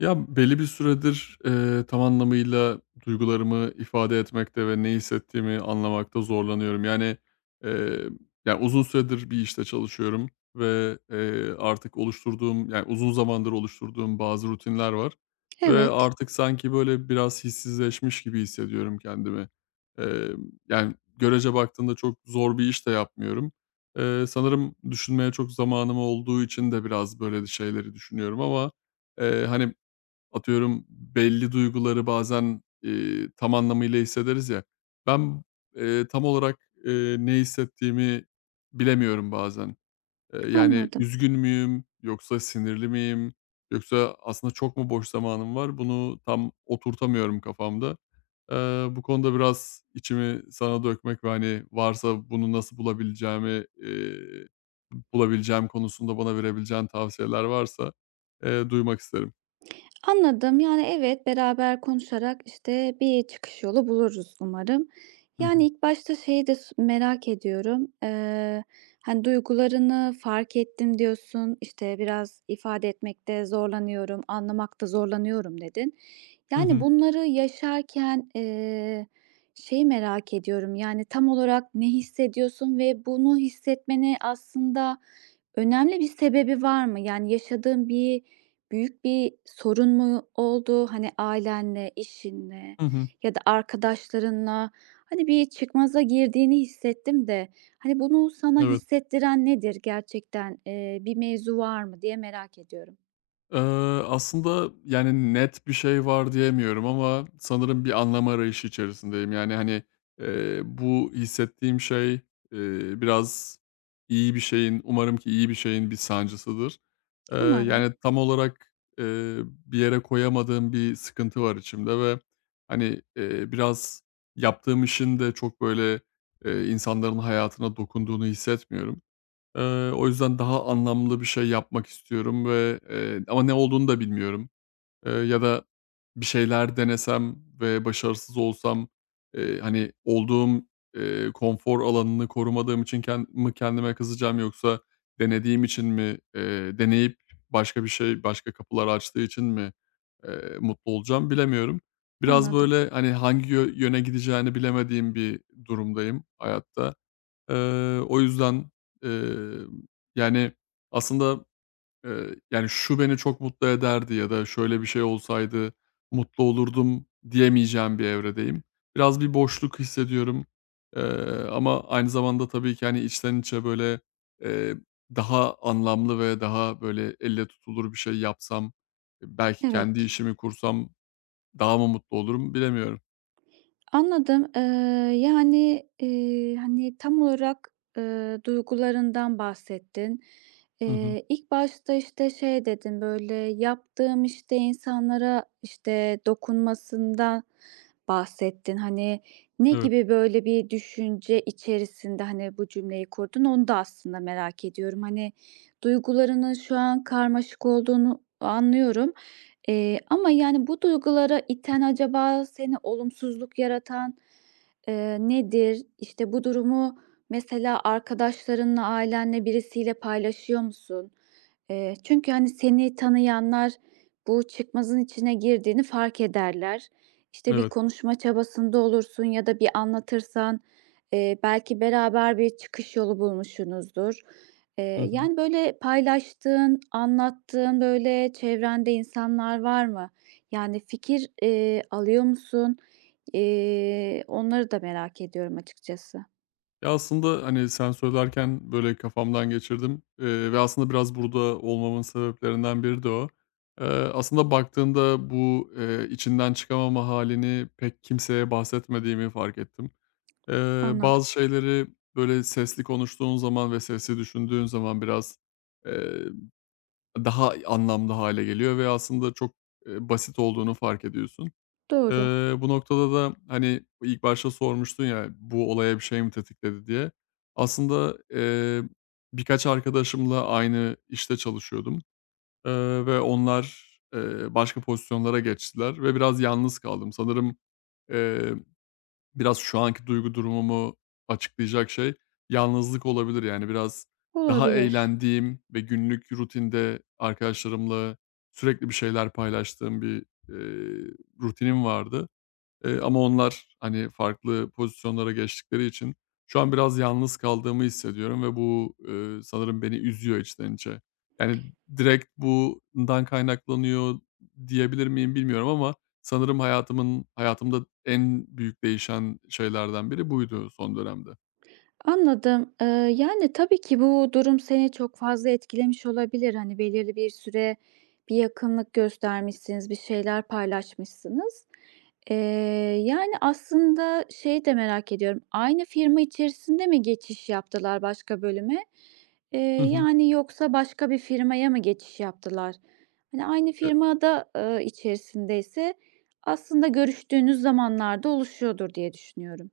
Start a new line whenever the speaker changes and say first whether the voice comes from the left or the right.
left: Ya, belli bir süredir, tam anlamıyla duygularımı ifade etmekte ve ne hissettiğimi anlamakta zorlanıyorum. Yani, eee, uzun süredir bir işte çalışıyorum ve, artık oluşturduğum, yani, uzun zamandır oluşturduğum bazı rutinler var ve
right: Evet,
left: artık sanki, böyle, biraz hissizleşmiş gibi hissediyorum kendimi. Emm, Yani, görece baktığında çok zor bir iş de yapmıyorum. Sanırım düşünmeye çok zamanım olduğu için de biraz böyle şeyleri düşünüyorum ama, hani, atıyorum belli duyguları bazen, tam anlamıyla hissederiz ya. Ben, tam olarak, ne hissettiğimi bilemiyorum bazen. Yani
right: anladım.
left: üzgün müyüm yoksa sinirli miyim yoksa aslında çok mu boş zamanım var? Bunu tam oturtamıyorum kafamda. Eee, Bu konuda biraz içimi sana dökmek ve, hani, varsa bunu nasıl bulabileceğimi, bulabileceğim konusunda bana verebileceğin tavsiyeler varsa, duymak isterim.
right: Anladım. Yani, evet, beraber konuşarak, işte, bir çıkış yolu buluruz umarım.
left: Hı
right: Yani,
left: hı.
right: ilk başta şeyi de merak ediyorum. Hani, duygularını fark ettim diyorsun, İşte biraz ifade etmekte zorlanıyorum, anlamakta zorlanıyorum dedin.
left: Hı
right: Yani,
left: hı.
right: bunları yaşarken, şeyi merak ediyorum, yani, tam olarak ne hissediyorsun ve bunu hissetmene aslında önemli bir sebebi var mı? Yani, yaşadığın bir büyük bir sorun mu oldu? Hani, ailenle, işinle
left: Hı hı.
right: ya da arkadaşlarınla, hani, bir çıkmaza girdiğini hissettim de, hani, bunu sana
left: Evet.
right: hissettiren nedir gerçekten? Bir mevzu var mı diye merak ediyorum.
left: Eee, Aslında, yani, net bir şey var diyemiyorum ama sanırım bir anlam arayışı içerisindeyim. Yani, hani, bu hissettiğim şey, biraz iyi bir şeyin, umarım ki iyi bir şeyin bir sancısıdır.
right: Umarım.
left: Yani, tam olarak, bir yere koyamadığım bir sıkıntı var içimde ve, hani, biraz yaptığım işin de çok, böyle, insanların hayatına dokunduğunu hissetmiyorum. O yüzden daha anlamlı bir şey yapmak istiyorum ve, ama ne olduğunu da bilmiyorum. Ya da bir şeyler denesem ve başarısız olsam, hani, olduğum, konfor alanını korumadığım için kendime kızacağım yoksa denediğim için mi, deneyip başka bir şey, başka kapılar açtığı için mi, mutlu olacağım bilemiyorum. Biraz,
right: Anladım.
left: böyle, hani, hangi yöne gideceğini bilemediğim bir durumdayım hayatta. O yüzden, eee, yani, aslında, yani, "Şu beni çok mutlu ederdi." ya da "Şöyle bir şey olsaydı mutlu olurdum." diyemeyeceğim bir evredeyim. Biraz bir boşluk hissediyorum, eee, ama aynı zamanda tabii ki, hani, içten içe, böyle, eee, daha anlamlı ve daha, böyle, elle tutulur bir şey yapsam, belki kendi
right: Evet.
left: işimi kursam daha mı mutlu olurum bilemiyorum.
right: Anladım. Hani, tam olarak, duygularından bahsettin.
left: Hı hı.
right: İlk başta, işte, şey dedin, böyle, "Yaptığım, işte, insanlara, işte, dokunmasından" bahsettin. Hani, ne
left: Evet,
right: gibi, böyle, bir düşünce içerisinde, hani, bu cümleyi kurdun, onu da aslında merak ediyorum. Hani, duygularının şu an karmaşık olduğunu anlıyorum. Ama, yani, bu duygulara iten acaba seni olumsuzluk yaratan, nedir? İşte, bu durumu mesela arkadaşlarınla, ailenle, birisiyle paylaşıyor musun? Çünkü, hani, seni tanıyanlar bu çıkmazın içine girdiğini fark ederler. İşte, bir
left: evet.
right: konuşma çabasında olursun ya da bir anlatırsan, belki beraber bir çıkış yolu bulmuşsunuzdur.
left: Hı hı.
right: Yani, böyle, paylaştığın, anlattığın, böyle, çevrende insanlar var mı? Yani, fikir, alıyor musun? Onları da merak ediyorum açıkçası.
left: Ya, aslında, hani, sen söylerken, böyle, kafamdan geçirdim, ve aslında biraz burada olmamın sebeplerinden biri de o. Eee, Aslında baktığında bu, içinden çıkamama halini pek kimseye bahsetmediğimi fark ettim.
right: Anladım.
left: Bazı şeyleri, böyle, sesli konuştuğun zaman ve sesli düşündüğün zaman biraz, eee, daha anlamlı hale geliyor ve aslında çok, basit olduğunu fark ediyorsun.
right: Doğru.
left: Eee, Bu noktada da, hani, ilk başta sormuştun ya, "Bu olaya bir şey mi tetikledi?" diye. Aslında, birkaç arkadaşımla aynı işte çalışıyordum, ve onlar, başka pozisyonlara geçtiler ve biraz yalnız kaldım. Sanırım, eee, biraz şu anki duygu durumumu açıklayacak şey yalnızlık olabilir. Yani biraz daha
right: Olabilir.
left: eğlendiğim ve günlük rutinde arkadaşlarımla sürekli bir şeyler paylaştığım bir, eee, rutinim vardı. Ama onlar, hani, farklı pozisyonlara geçtikleri için şu an biraz yalnız kaldığımı hissediyorum ve bu, sanırım beni üzüyor içten içe. Yani, direkt bundan kaynaklanıyor diyebilir miyim bilmiyorum ama sanırım hayatımda en büyük değişen şeylerden biri buydu son dönemde.
right: Anladım. Yani, tabii ki bu durum seni çok fazla etkilemiş olabilir. Hani, belirli bir süre bir yakınlık göstermişsiniz, bir şeyler paylaşmışsınız. Eee, Yani, aslında şeyi de merak ediyorum, aynı firma içerisinde mi geçiş yaptılar başka bölüme? Eee,
left: Hı hı.
right: Yani, yoksa başka bir firmaya mı geçiş yaptılar? Hani, aynı firmada, içerisindeyse aslında görüştüğünüz zamanlarda oluşuyordur diye düşünüyorum.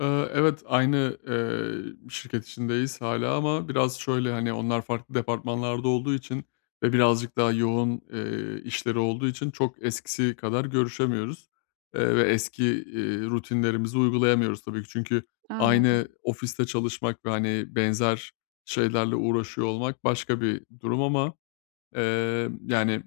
left: Evet, aynı, şirket içindeyiz hala ama biraz şöyle, hani, onlar farklı departmanlarda olduğu için ve birazcık daha yoğun, işleri olduğu için çok eskisi kadar görüşemiyoruz, ve eski, rutinlerimizi uygulayamıyoruz tabii ki. Çünkü
right: Anladım.
left: aynı ofiste çalışmak ve, hani, benzer şeylerle uğraşıyor olmak başka bir durum ama, yani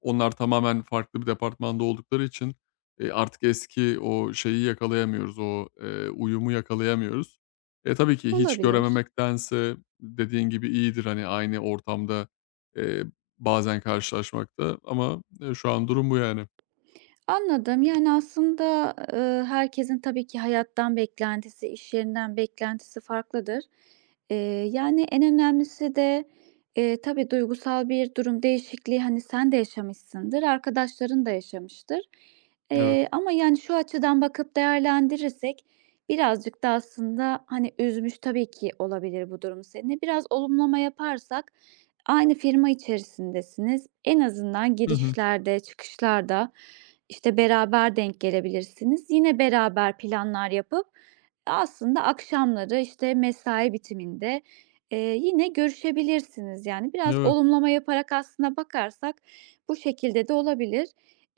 left: onlar tamamen farklı bir departmanda oldukları için, artık eski o şeyi yakalayamıyoruz, o, uyumu yakalayamıyoruz. E, tabii ki hiç
right: Olabilir.
left: görememektense dediğin gibi iyidir, hani, aynı ortamda, eee, bazen karşılaşmakta ama, şu an durum bu yani.
right: Anladım. Yani, aslında, herkesin tabii ki hayattan beklentisi, iş yerinden beklentisi farklıdır. Eee, yani, en önemlisi de, tabii duygusal bir durum değişikliği, hani, sen de yaşamışsındır, arkadaşların da yaşamıştır.
left: Evet.
right: Ama, yani, şu açıdan bakıp değerlendirirsek birazcık da aslında, hani, üzmüş tabii ki olabilir bu durum seni. Biraz olumlama yaparsak aynı firma içerisindesiniz. En azından
left: Hı hı.
right: girişlerde, çıkışlarda işte, beraber denk gelebilirsiniz. Yine beraber planlar yapıp aslında akşamları, işte, mesai bitiminde, yine görüşebilirsiniz. Yani, biraz
left: Evet.
right: olumlama yaparak aslında bakarsak bu şekilde de olabilir.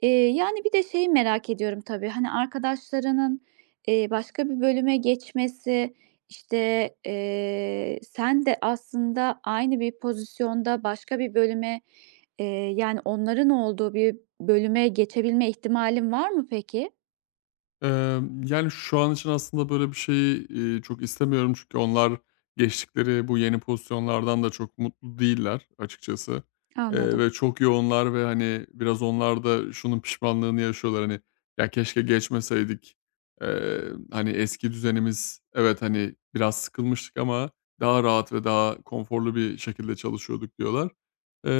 right: Yani, bir de şeyi merak ediyorum tabii, hani, arkadaşlarının, başka bir bölüme geçmesi, işte, sen de aslında aynı bir pozisyonda başka bir bölüme. Yani, onların olduğu bir bölüme geçebilme ihtimalin var mı peki?
left: Yani, şu an için aslında böyle bir şeyi, çok istemiyorum çünkü onlar geçtikleri bu yeni pozisyonlardan da çok mutlu değiller açıkçası,
right: Anladım.
left: ve çok yoğunlar ve, hani, biraz onlar da şunun pişmanlığını yaşıyorlar, hani, "Ya, keşke geçmeseydik." Eee, Hani, eski düzenimiz evet, hani, biraz sıkılmıştık ama daha rahat ve daha konforlu bir şekilde çalışıyorduk diyorlar.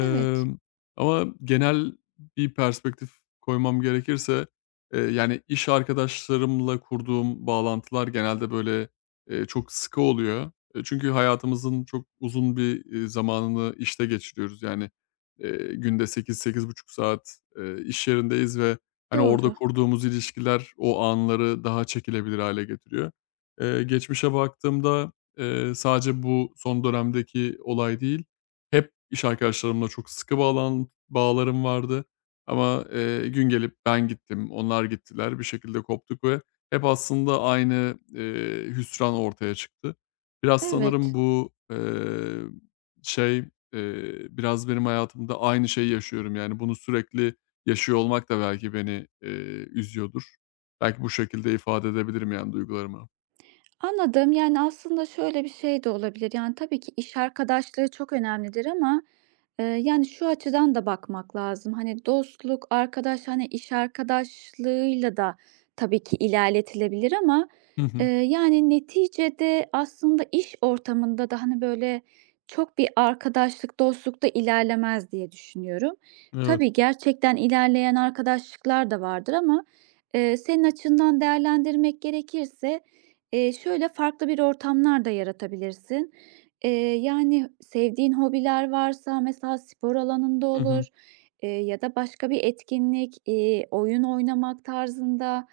right: Evet,
left: Ama genel bir perspektif koymam gerekirse yani, iş arkadaşlarımla kurduğum bağlantılar genelde, böyle, çok sıkı oluyor. Çünkü hayatımızın çok uzun bir, zamanını işte geçiriyoruz. Yani, günde 8 buçuk saat, iş yerindeyiz ve, hani, orada
right: doğru.
left: kurduğumuz ilişkiler o anları daha çekilebilir hâle getiriyor. Geçmişe baktığımda, sadece bu son dönemdeki olay değil, hep iş arkadaşlarımla çok sıkı bağlarım vardı. Ama, gün gelip ben gittim, onlar gittiler. Bir şekilde koptuk ve hep aslında aynı, hüsran ortaya çıktı. Biraz sanırım
right: Evet.
left: bu, şey, biraz benim hayatımda aynı şeyi yaşıyorum. Yani, bunu sürekli yaşıyor olmak da belki beni, üzüyordur. Belki bu şekilde ifade edebilirim, yani, duygularımı.
right: Anladım. Yani, aslında şöyle bir şey de olabilir. Yani, tabii ki iş arkadaşlığı çok önemlidir ama, yani, şu açıdan da bakmak lazım. Hani, dostluk, arkadaş, hani, iş arkadaşlığıyla da tabii ki ilerletilebilir ama,
left: Hı hı.
right: yani, neticede aslında iş ortamında da, hani, böyle, çok bir arkadaşlık, dostluk da ilerlemez diye düşünüyorum.
left: Evet.
right: Tabii, gerçekten ilerleyen arkadaşlıklar da vardır ama, senin açından değerlendirmek gerekirse şöyle, farklı bir ortamlar da yaratabilirsin. Yani, sevdiğin hobiler varsa mesela spor alanında
left: Hı
right: olur,
left: hı.
right: ya da başka bir etkinlik, oyun oynamak tarzında.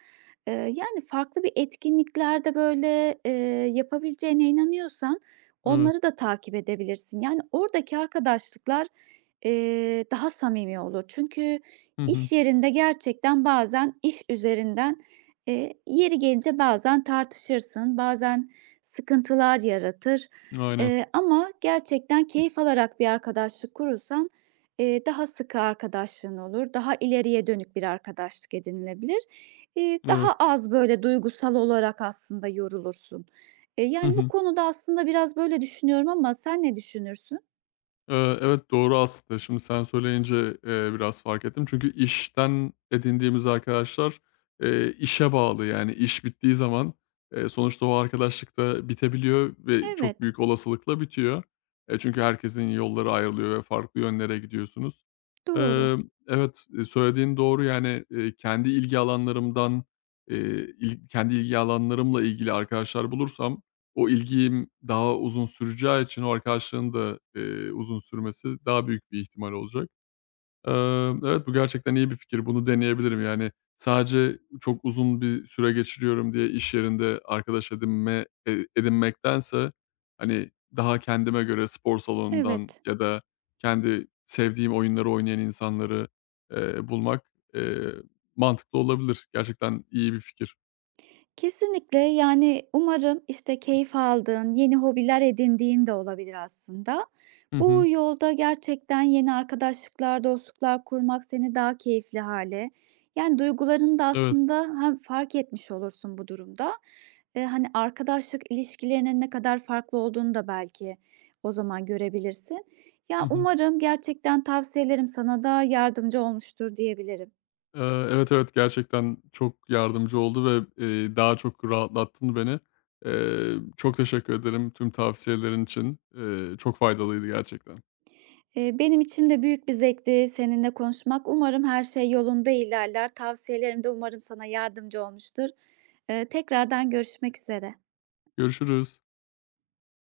right: Yani, farklı bir etkinliklerde, böyle, yapabileceğine inanıyorsan
left: Evet.
right: onları da takip edebilirsin. Yani, oradaki arkadaşlıklar, daha samimi olur. Çünkü
left: Hı hı.
right: iş yerinde gerçekten bazen iş üzerinden yeri gelince bazen tartışırsın, bazen sıkıntılar yaratır,
left: Aynen.
right: ama gerçekten keyif alarak bir arkadaşlık kurursan, daha sıkı arkadaşlığın olur, daha ileriye dönük bir arkadaşlık edinilebilir.
left: Evet.
right: Daha az böyle duygusal olarak aslında yorulursun.
left: Hı
right: Yani, bu
left: hı.
right: konuda aslında biraz böyle düşünüyorum ama sen ne düşünürsün?
left: Evet, doğru aslında. Şimdi sen söyleyince, biraz fark ettim. Çünkü işten edindiğimiz arkadaşlar, işe bağlı. Yani iş bittiği zaman, sonuçta o arkadaşlık da bitebiliyor ve çok
right: Evet,
left: büyük olasılıkla bitiyor. E, çünkü herkesin yolları ayrılıyor ve farklı yönlere gidiyorsunuz.
right: doğru.
left: Evet, söylediğin doğru. Yani, kendi ilgi alanlarımdan, eee, kendi ilgi alanlarımla ilgili arkadaşlar bulursam, o ilgim daha uzun süreceği için o arkadaşlığın da, uzun sürmesi daha büyük bir ihtimal olacak. Evet, bu gerçekten iyi bir fikir. Bunu deneyebilirim. Yani, sadece çok uzun bir süre geçiriyorum diye iş yerinde arkadaş edinmektense, hani, daha kendime göre spor salonundan
right: Evet.
left: ya da kendi sevdiğim oyunları oynayan insanları, bulmak, eee, mantıklı olabilir. Gerçekten iyi bir fikir.
right: Kesinlikle, yani, umarım, işte, keyif aldığın, yeni hobiler edindiğin de olabilir aslında.
left: Hı
right: Bu
left: hı.
right: yolda gerçekten yeni arkadaşlıklar, dostluklar kurmak seni daha keyifli hale yani, duygularını da
left: Evet.
right: aslında hem fark etmiş olursun bu durumda. Hani, arkadaşlık ilişkilerinin ne kadar farklı olduğunu da belki o zaman görebilirsin.
left: Hı
right: Ya,
left: hı.
right: umarım gerçekten tavsiyelerim sana da yardımcı olmuştur diyebilirim.
left: Evet, evet, gerçekten çok yardımcı oldu ve, daha çok rahatlattın beni. Çok teşekkür ederim tüm tavsiyelerin için. Çok faydalıydı gerçekten.
right: Benim için de büyük bir zevkti seninle konuşmak. Umarım her şey yolunda ilerler. Tavsiyelerim de umarım sana yardımcı olmuştur. Tekrardan görüşmek üzere.
left: Görüşürüz.